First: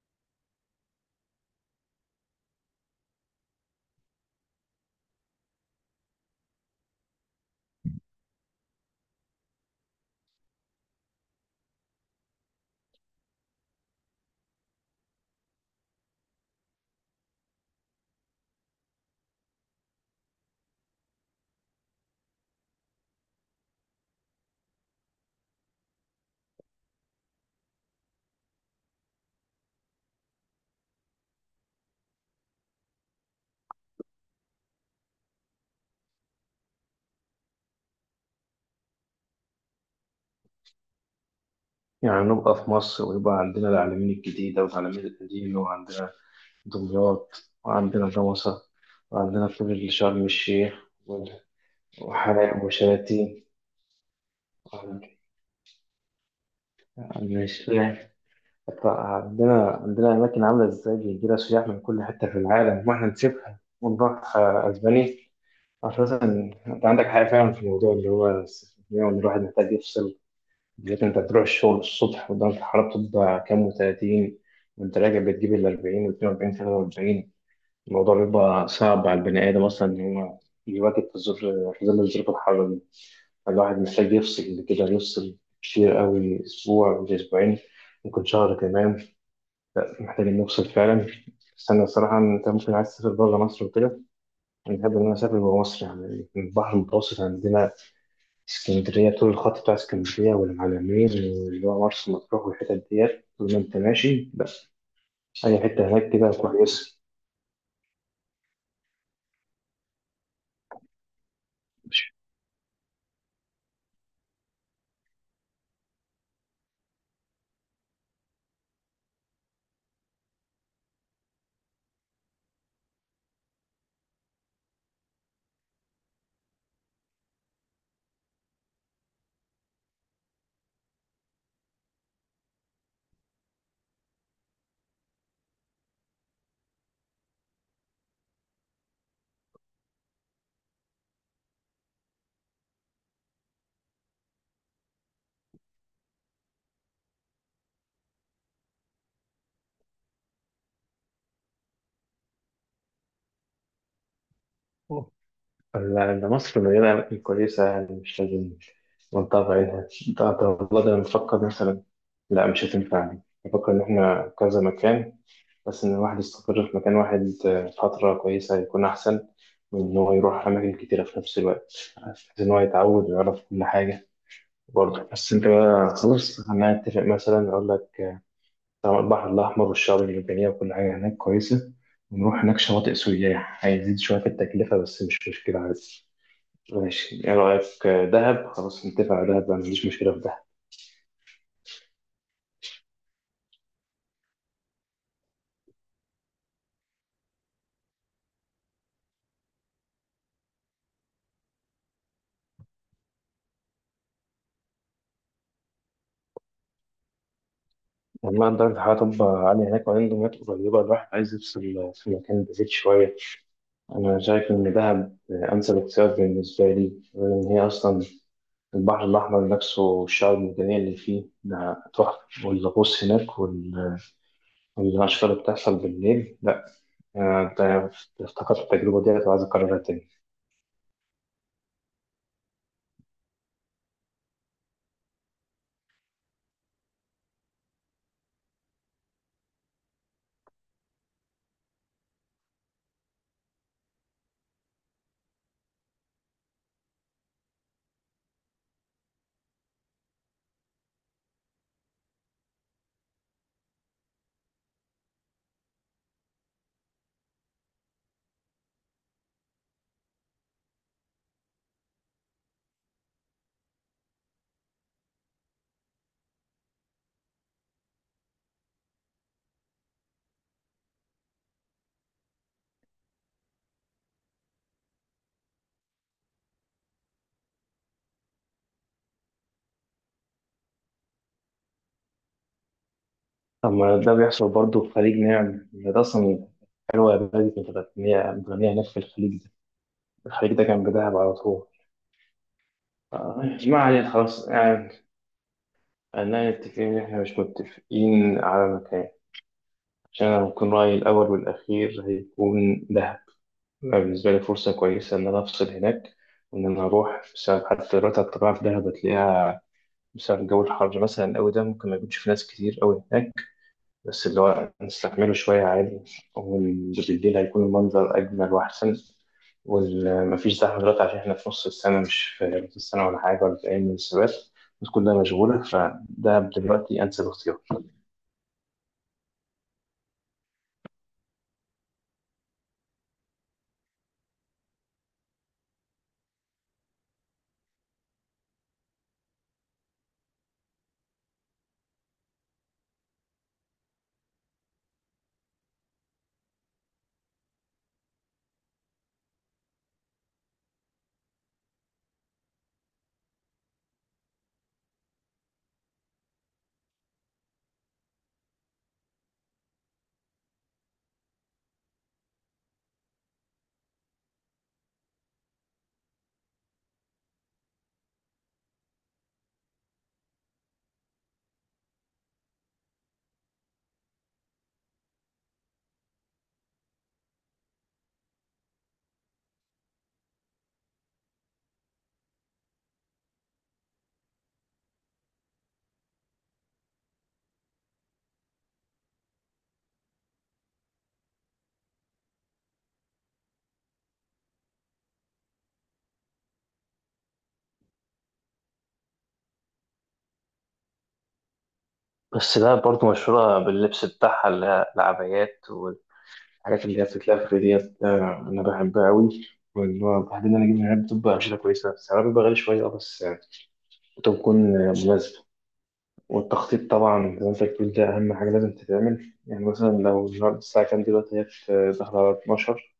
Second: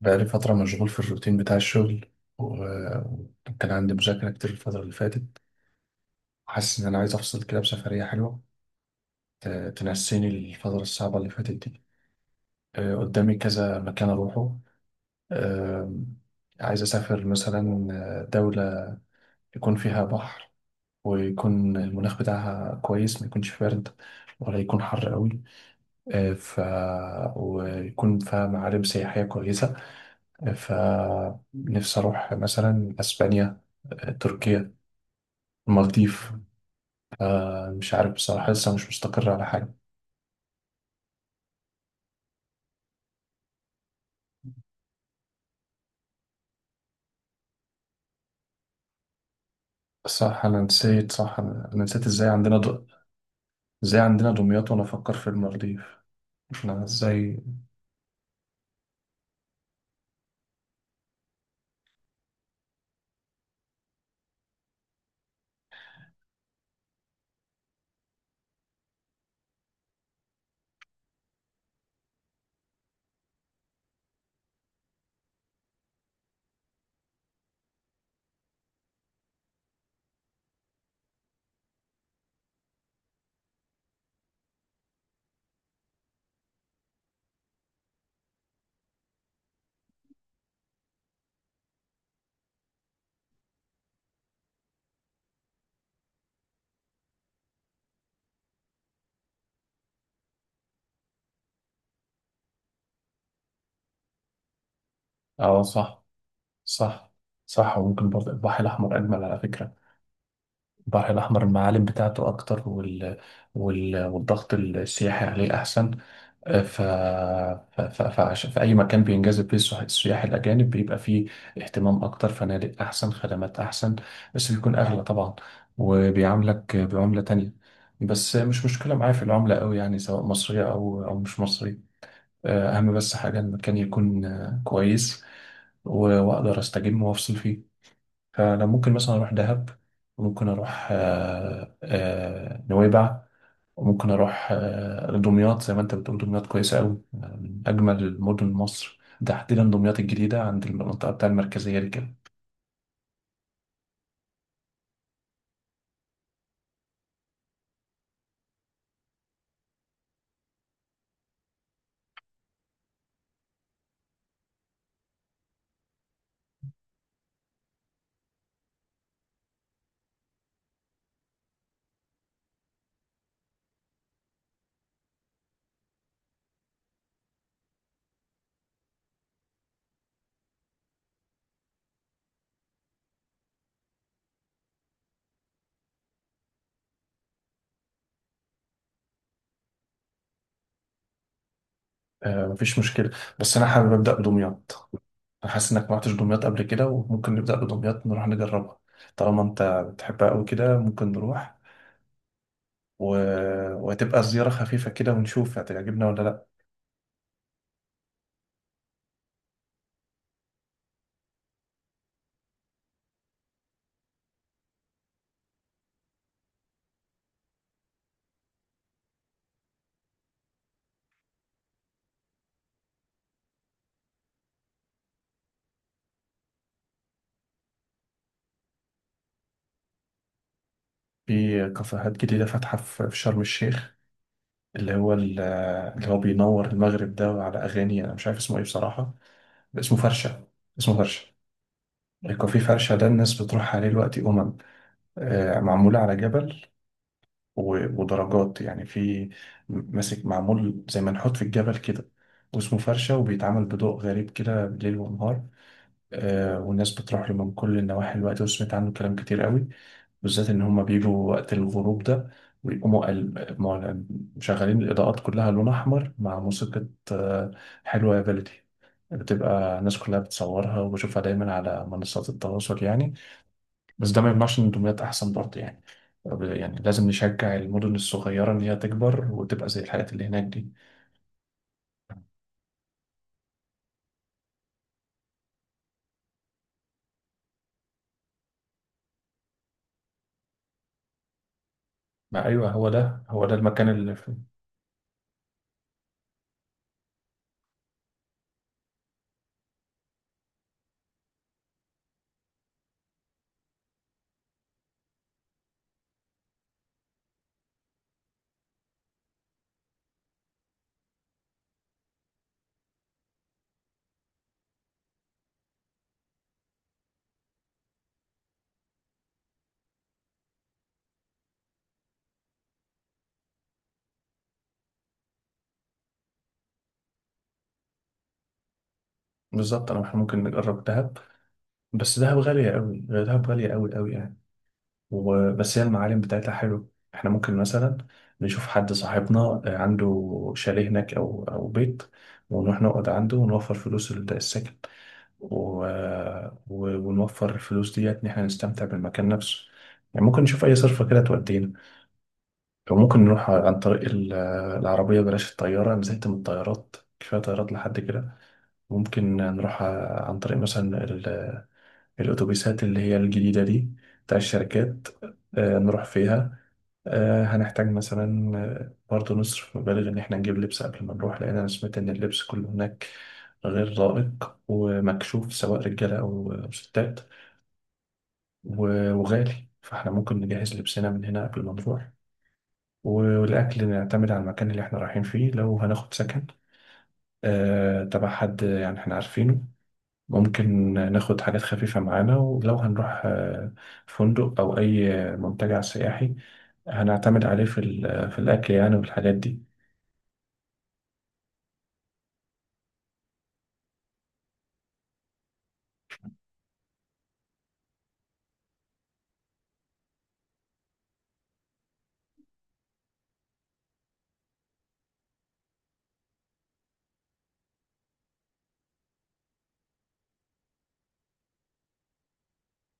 بقالي فترة مشغول في الروتين بتاع الشغل و- وكان عندي مذاكرة كتير الفترة اللي فاتت. حاسس إن أنا عايز أفصل كده بسفرية حلوة ت- تنسيني الفترة الصعبة اللي فاتت دي. قدامي كذا مكان أروحه. آه، عايز أسافر مثلا دولة يكون فيها بحر، ويكون المناخ بتاعها كويس، ما يكونش بارد ولا يكون حر قوي، آه، ف ويكون فيها معالم سياحية كويسة. فنفسي أروح مثلا أسبانيا، تركيا، المالديف. مش عارف بصراحة، لسه مش مستقر على حاجة. يعني نبقى في مصر ويبقى عندنا العلمين الجديدة والعلمين القديمة وعندنا دمياط وعندنا جمصة وعندنا كل شرم صح، أنا الشيخ نسيت، صح، وال- أنا نسيت وحلايب وشلاتين إزاي عندنا دمياط وأنا وعندنا أفكر في المالديف؟ إحنا إزاي؟ الشيخ. عندنا أماكن عاملة إزاي بيجي لها سياح من كل حتة في العالم، وإحنا نسيبها ونروح أسبانيا أساسا. أنت عندك حاجة فعلا في الموضوع اللي هو السفرية، وإن الواحد محتاج يفصل، بالذات انت تروح الشغل الصبح ودرجة الحرارة بتبقى كام وتلاتين، وانت راجع بتجيب ال 40 و 42 43. الموضوع بيبقى صعب على البني آدم أصلا إن هو يواكب في الظروف، في ظل الظروف الحارة دي الواحد محتاج يفصل، كده يفصل كتير قوي، أسبوع وأسبوعين، ممكن شهر كمان، محتاج إنه يفصل فعلا. بس أنا الصراحة أنت ممكن عايز تسافر بره مصر وكده، أنا بحب إن أنا أسافر جوه مصر، يعني البحر المتوسط عندنا اسكندرية، طول الخط بتاع اسكندرية والمعلمين واللي هو مرسى مطروح والحتت ديت، طول ما انت ماشي بس أي أه حتة صح. هناك كده كويسة. صح. صح، وممكن برضه البحر الأحمر أجمل على فكرة. البحر الأحمر المعالم مش بتاعته أكتر والضغط السياحي عليه أحسن. في أي مكان بينجذب فيه السياح الأجانب بيبقى فيه اهتمام أكتر، فنادق أحسن، خدمات أحسن، بس بيكون أغلى طبعا، وبيعاملك بعملة تانية. بس مش مشكلة معايا في العملة أوي، يعني سواء مصرية أو مش مصرية. أهم بس حاجة المكان يكون كويس، وأقدر أستجم وأفصل فيه. فأنا ممكن مثلا أروح دهب، ممكن أروح نويبع، وممكن اروح دمياط. زي ما انت بتقول دمياط كويسه قوي، من اجمل مدن مصر، تحديدا دمياط الجديده عند المنطقه بتاع المركزيه دي كده. لا، ده مصر مليانة أماكن كويسة، يعني مش لازم منطقة بعيدة. ده والله، ده أنا بفكر مثلا، لا مش هتنفع دي، بفكر إن إحنا كذا مكان، بس إن الواحد يستقر في مكان واحد فترة كويسة هيكون أحسن من إن هو يروح أماكن كتيرة في نفس الوقت، بحيث إن هو يتعود ويعرف كل حاجة. برضه بس انت بقى خلاص هنتفق، مثلا اقول لك طبعا البحر الاحمر والشعاب المرجانيه وكل حاجه هناك كويسه، ونروح هناك شواطئ سياح، هيزيد شويه في التكلفه بس مش مشكله عادي. ماشي، ايه رايك؟ دهب. خلاص نتفق على دهب، ما عنديش مشكله في دهب. مفيش مشكله، بس انا حابب ابدا بدمياط. انا حاسس انك ما رحتش دمياط قبل كده، وممكن نبدا بدمياط نروح نجربها طالما انت بتحبها قوي كده. ممكن نروح و- وهتبقى زياره خفيفه كده ونشوف هتعجبنا ولا لا. لما درجه الحراره تبقى عاليه هناك وعنده مياه قريبه، الواحد عايز يفصل في مكان بعيد شويه. انا شايف ان دهب انسب اختيار بالنسبه لي، لان هي اصلا البحر الاحمر نفسه والشعاب المرجانيه اللي فيه ده تحفه، والغوص هناك وال- الأشكال اللي بتحصل بالليل، لأ أنت افتكرت التجربة ديت وعايز أكررها تاني. في كافيهات جديده فاتحه في شرم الشيخ، اللي هو ال- اللي هو بينور المغرب ده على اغاني، انا مش عارف اسمه ايه بصراحه. اسمه فرشة. اسمه فرشة. الكوفي فرشة ده الناس بتروح عليه دلوقتي. أمم آه، معمول على جبل، ودرجات، يعني في ماسك معمول زي ما نحط في الجبل كده، واسمه فرشة، وبيتعمل بضوء غريب كده بالليل ونهار. والناس بتروح له من كل النواحي الوقت، وسمعت عنه كلام كتير قوي. بالذات إن هما بيجوا وقت الغروب ده ويقوموا قل- مع- مشغلين الإضاءات كلها لون أحمر مع موسيقى. آه، حلوة يا بلدي. بتبقى الناس كلها بتصورها، وبشوفها دايما على منصات التواصل يعني. بس ده ما يمنعش إن الدمياط أحسن برضه يعني. طب يعني لازم نشجع المدن الصغيرة إن هي تكبر وتبقى زي الحاجات اللي هناك دي. طب ده بيحصل برضه في خليج نعم ده أصلا. حلوة يا بلدي كانت متغنية هناك في الخليج ده، الخليج ده كان بدهب على طول. ما أيوه، هو ده هو ده ما المكان علينا خلاص يعني، خلينا نتفق إن إحنا مش متفقين على مكان، عشان أنا هكون رأيي الأول والأخير هيكون دهب. أنا بالنسبة لي فرصة كويسة إن أنا أفصل هناك، وإن أنا أروح بسبب حتى دلوقتي الطبيعة في دهب هتلاقيها بسبب الجو الحر مثلا أوي، ده ممكن ما يكونش في ناس كتير أوي هناك، بس اللي هو نستحمله شوية عادي، وبالليل هيكون المنظر أجمل وأحسن، ومفيش زحمة دلوقتي عشان إحنا في نص السنة، مش في نص السنة ولا حاجة ولا في أي من السبات، الناس كلها مشغولة، فده دلوقتي أنسب اختيار. بالظبط. أنا إحنا ممكن نجرب دهب، بس دهب غالية قوي، دهب غالية قوي قوي يعني. وبس هي المعالم بتاعتها حلو. احنا ممكن مثلا نشوف حد صاحبنا، عنده شاليه هناك، او بيت، ونروح نقعد عنده ونوفر فلوس السكن و... ونوفر الفلوس ديت ان احنا نستمتع بالمكان نفسه. يعني ممكن نشوف اي صرفة كده تودينا، او ممكن نروح عن طريق العربية. بلاش الطيارة، نزلت من الطيارات، كفاية طيارات لحد كده. ممكن نروح عن طريق مثلا الأتوبيسات اللي هي الجديدة دي بتاع الشركات. نروح فيها. هنحتاج مثلا برضه نصرف مبالغ إن إحنا نجيب لبس قبل ما نروح، لأن أنا سمعت إن اللبس كله هناك غير لائق ومكشوف، سواء رجالة أو ستات، وغالي. فإحنا ممكن نجهز لبسنا من هنا قبل ما نروح، والأكل نعتمد على المكان اللي إحنا رايحين فيه. لو هناخد سكن تبع حد يعني إحنا عارفينه، ممكن ناخد حاجات خفيفة معانا. ولو هنروح فندق أو أي منتجع سياحي، هنعتمد عليه في الأكل يعني والحاجات دي. بس ده برضه مشهورة باللبس بتاعها اللي هي العبايات والحاجات اللي هي بتتلف ديت، أنا بحبها أوي، واللي هو بعدين أنا أجيب من هناك بتبقى أمشيتها كويسة، سعرها بيبقى غالي شوية أه، بس بتكون مناسبة. والتخطيط طبعا زي ما انت بتقول ده أهم حاجة لازم تتعمل، يعني مثلا لو النهاردة الساعة كام دلوقتي، هي داخلة على 12.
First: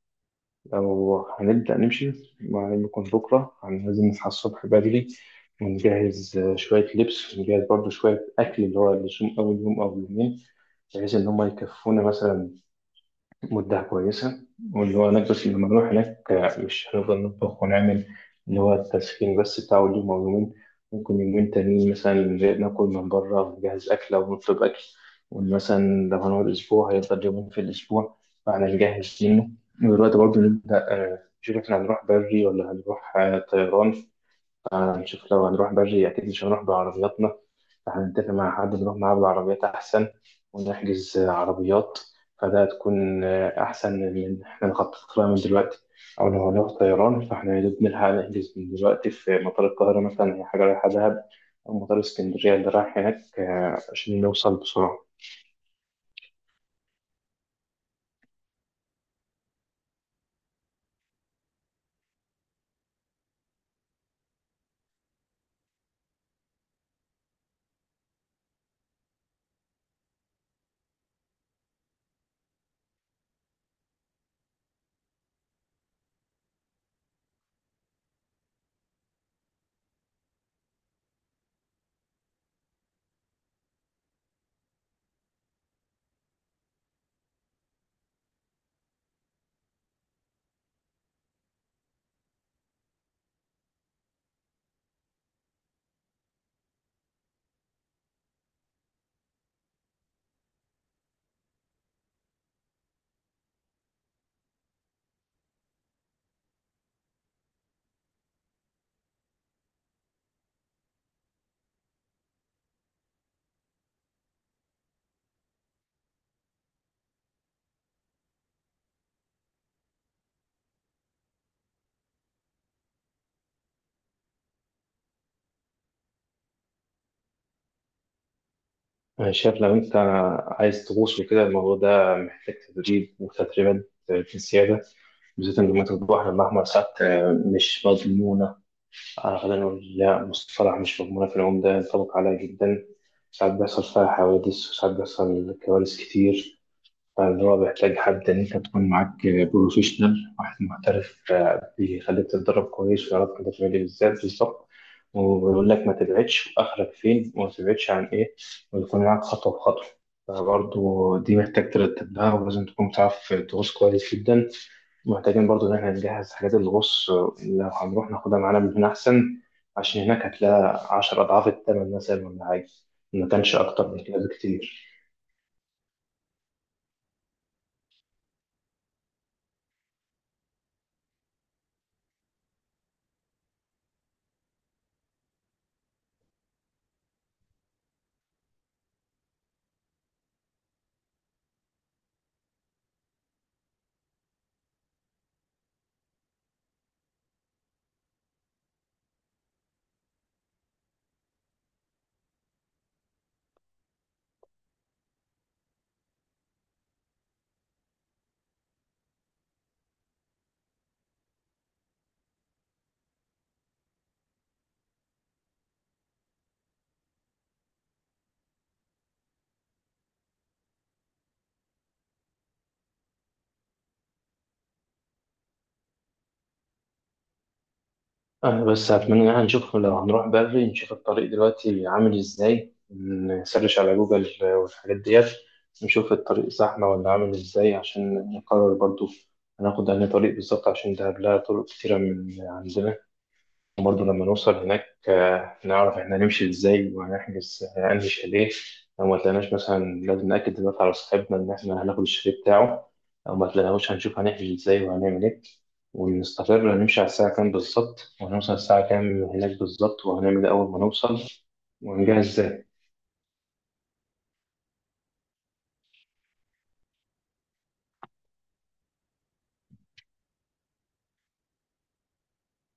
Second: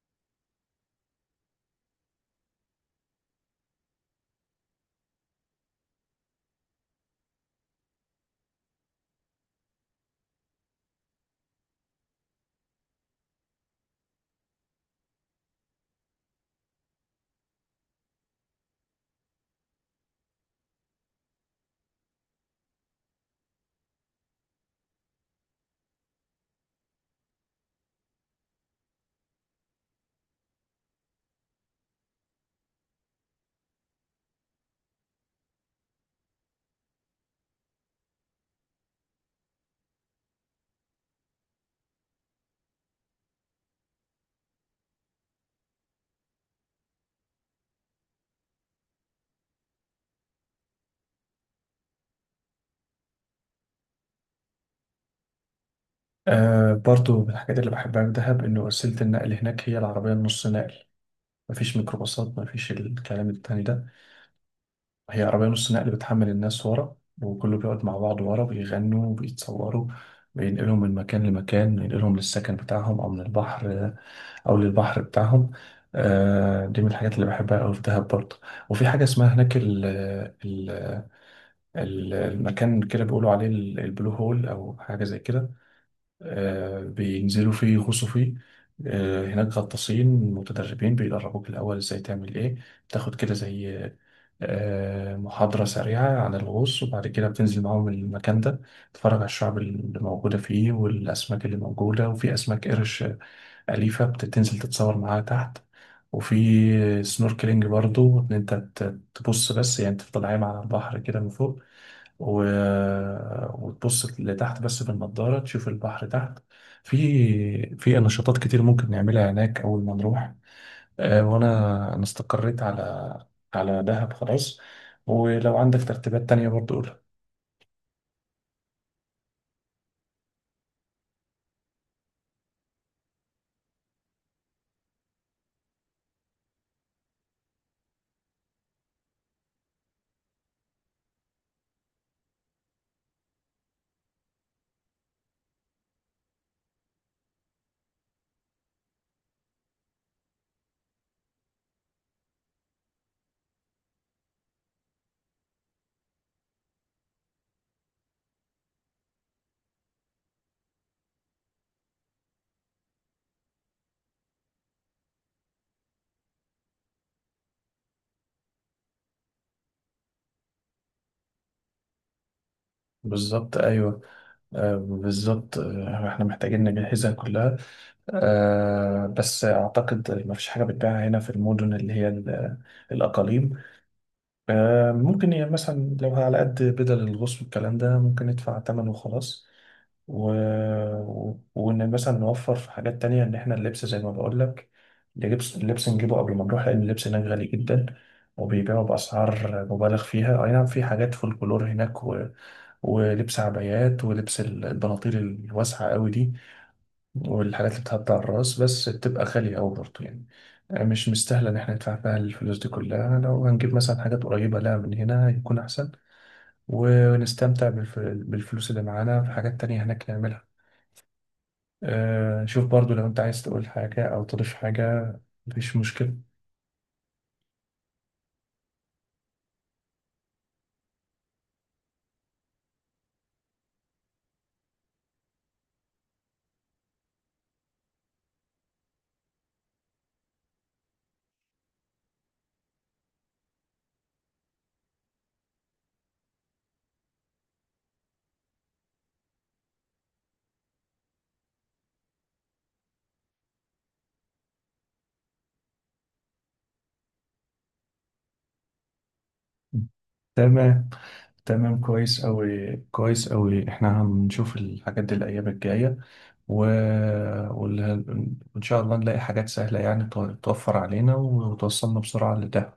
لو هنبدأ نمشي، ما يكون بكرة يعني لازم نصحى الصبح بدري، ونجهز شوية لبس، ونجهز برضه شوية أكل اللي هو اللي يصوم أول يوم أو يومين، بحيث إن هما يكفونا مثلا مدة كويسة، واللي هو نكبس لما نروح هناك مش هنفضل نطبخ ونعمل، اللي هو التسخين بس بتاع اليوم أو يومين. ممكن يومين تانيين مثلا ناكل من بره، نجهز أكل أو نطلب أكل. ومثلا لو هنقعد أسبوع هيفضل يومين في الأسبوع، فاحنا نجهز منه. ودلوقتي برضه نبدأ نشوف احنا هنروح بري ولا هنروح طيران. هنشوف لو هنروح بري أكيد مش هنروح بعربياتنا، فهنتفق مع حد نروح معاه بالعربيات أحسن، ونحجز عربيات، فده هتكون أحسن من إن إحنا نخطط لها من دلوقتي. أو لو هنروح طيران، فإحنا يا دوب نلحق نحجز من دلوقتي في مطار القاهرة مثلا هي حاجة رايحة دهب، أو مطار اسكندرية اللي رايح هناك، عشان نوصل بسرعة. برضو من الحاجات اللي بحبها في دهب إن وسيلة النقل هناك هي العربية النص نقل. مفيش ميكروباصات، مفيش الكلام التاني ده. هي عربية نص نقل بتحمل الناس ورا، وكله بيقعد مع بعض ورا بيغنوا وبيتصوروا. بينقلهم من مكان لمكان، بينقلهم للسكن بتاعهم، أو من البحر أو للبحر بتاعهم. دي من الحاجات اللي بحبها أوي في دهب برضه. وفي حاجة اسمها هناك ال المكان كده بيقولوا عليه البلو هول، أو حاجة زي كده. بينزلوا فيه يغوصوا فيه. هناك غطاسين متدربين بيدربوك الأول ازاي تعمل ايه. بتاخد كده زي محاضرة سريعة عن الغوص، وبعد كده بتنزل معاهم المكان ده، تتفرج على الشعب اللي موجودة فيه والأسماك اللي موجودة. وفي أسماك قرش أليفة، بتنزل تتصور معاها تحت. وفي سنوركلينج برضو، إن أنت تبص بس، يعني تفضل عايم على البحر كده من فوق و... وتبص لتحت بس بالنضارة تشوف البحر تحت. في نشاطات كتير ممكن نعملها هناك أول ما نروح. وأنا أنا استقريت على على دهب خلاص، ولو عندك ترتيبات تانية برضو قولها. أنا شايف لو أنت عايز تغوص وكده، الموضوع ده محتاج تدريب وتدريبات في السيادة، بالذات إن مية البحر الأحمر ساعات مش مضمونة. أنا غالبا أقول لا مصطلح مش مضمونة في العمدة ينطبق عليها جدا، ساعات بيحصل فيها حوادث وساعات بيحصل كوارث كتير. فاللي هو بيحتاج حد إن أنت تكون معاك بروفيشنال، واحد محترف بيخليك تتدرب كويس ويعرف أنت تعمل إيه بالذات بالظبط، ويقول لك ما تبعدش وآخرك فين وما تبعدش عن إيه، ويكون معاك خطوة بخطوة. فبرضه دي محتاج ترتب لها ولازم تكون بتعرف تغوص كويس جدا. محتاجين برضو إن إحنا نجهز حاجات الغوص، لو هنروح ناخدها معانا من هنا أحسن، عشان هناك هتلاقي عشر أضعاف التمن مثلا، ولا حاجة ما كانش بالظبط، أكتر أيوه. من كده بكتير. بالظبط، احنا محتاجين نجهزها كلها. بس أعتقد ما فيش حاجة بتباع هنا في المدن اللي هي الأقاليم. ممكن يعني مثلا، لو على قد بدل الغوص والكلام ده، ممكن ندفع تمن وخلاص، و... وإن مثلا نوفر في حاجات تانية. إن إحنا اللبس زي ما بقول لك، اللبس نجيبه قبل ما نروح، لأن اللبس هناك غالي جدا، وبيبيعوا بأسعار مبالغ فيها. أي نعم في حاجات فولكلور هناك ولبس عبايات، ولبس البناطيل الواسعة قوي دي، والحاجات اللي بتعدي على الراس، بس بتبقى غالية أوي برضه يعني. مش مستاهلة إن إحنا ندفع فيها الفلوس دي كلها. لو هنجيب مثلا حاجات قريبة لها من هنا يكون أحسن، ونستمتع بالفلوس اللي معانا في حاجات تانية هناك نعملها. أه شوف برضه، لو أنت عايز تقول حاجة أو تضيف حاجة مفيش مشكلة. أنا بس أتمنى إن إحنا نشوف لو هنروح بدري، نشوف الطريق دلوقتي عامل إزاي، نسرش على جوجل والحاجات ديت، نشوف الطريق زحمة ولا عامل إزاي، عشان نقرر برضو هناخد أنهي طريق بالظبط، عشان ده لها طرق كتيرة من عندنا. وبرضه لما نوصل هناك نعرف احنا هنمشي ازاي، وهنحجز انهي شاليه. لو ما تلاقيناش مثلا لازم نأكد دلوقتي على صاحبنا ان احنا هناخد الشاليه بتاعه، لو ما تلاقيناهوش هنشوف هنحجز ازاي وهنعمل ايه، ونستقر هنمشي على الساعة كام بالظبط، وهنوصل الساعة كام هناك بالظبط، وهنعمل ايه أول ما تمام، نوصل تمام، كويس ونجهز ازاي. أوي، كويس أوي. إحنا هنشوف الحاجات دي الأيام الجاية، و... وال- وإن شاء الله نلاقي حاجات سهلة، يعني توفر علينا وتوصلنا بسرعة لده.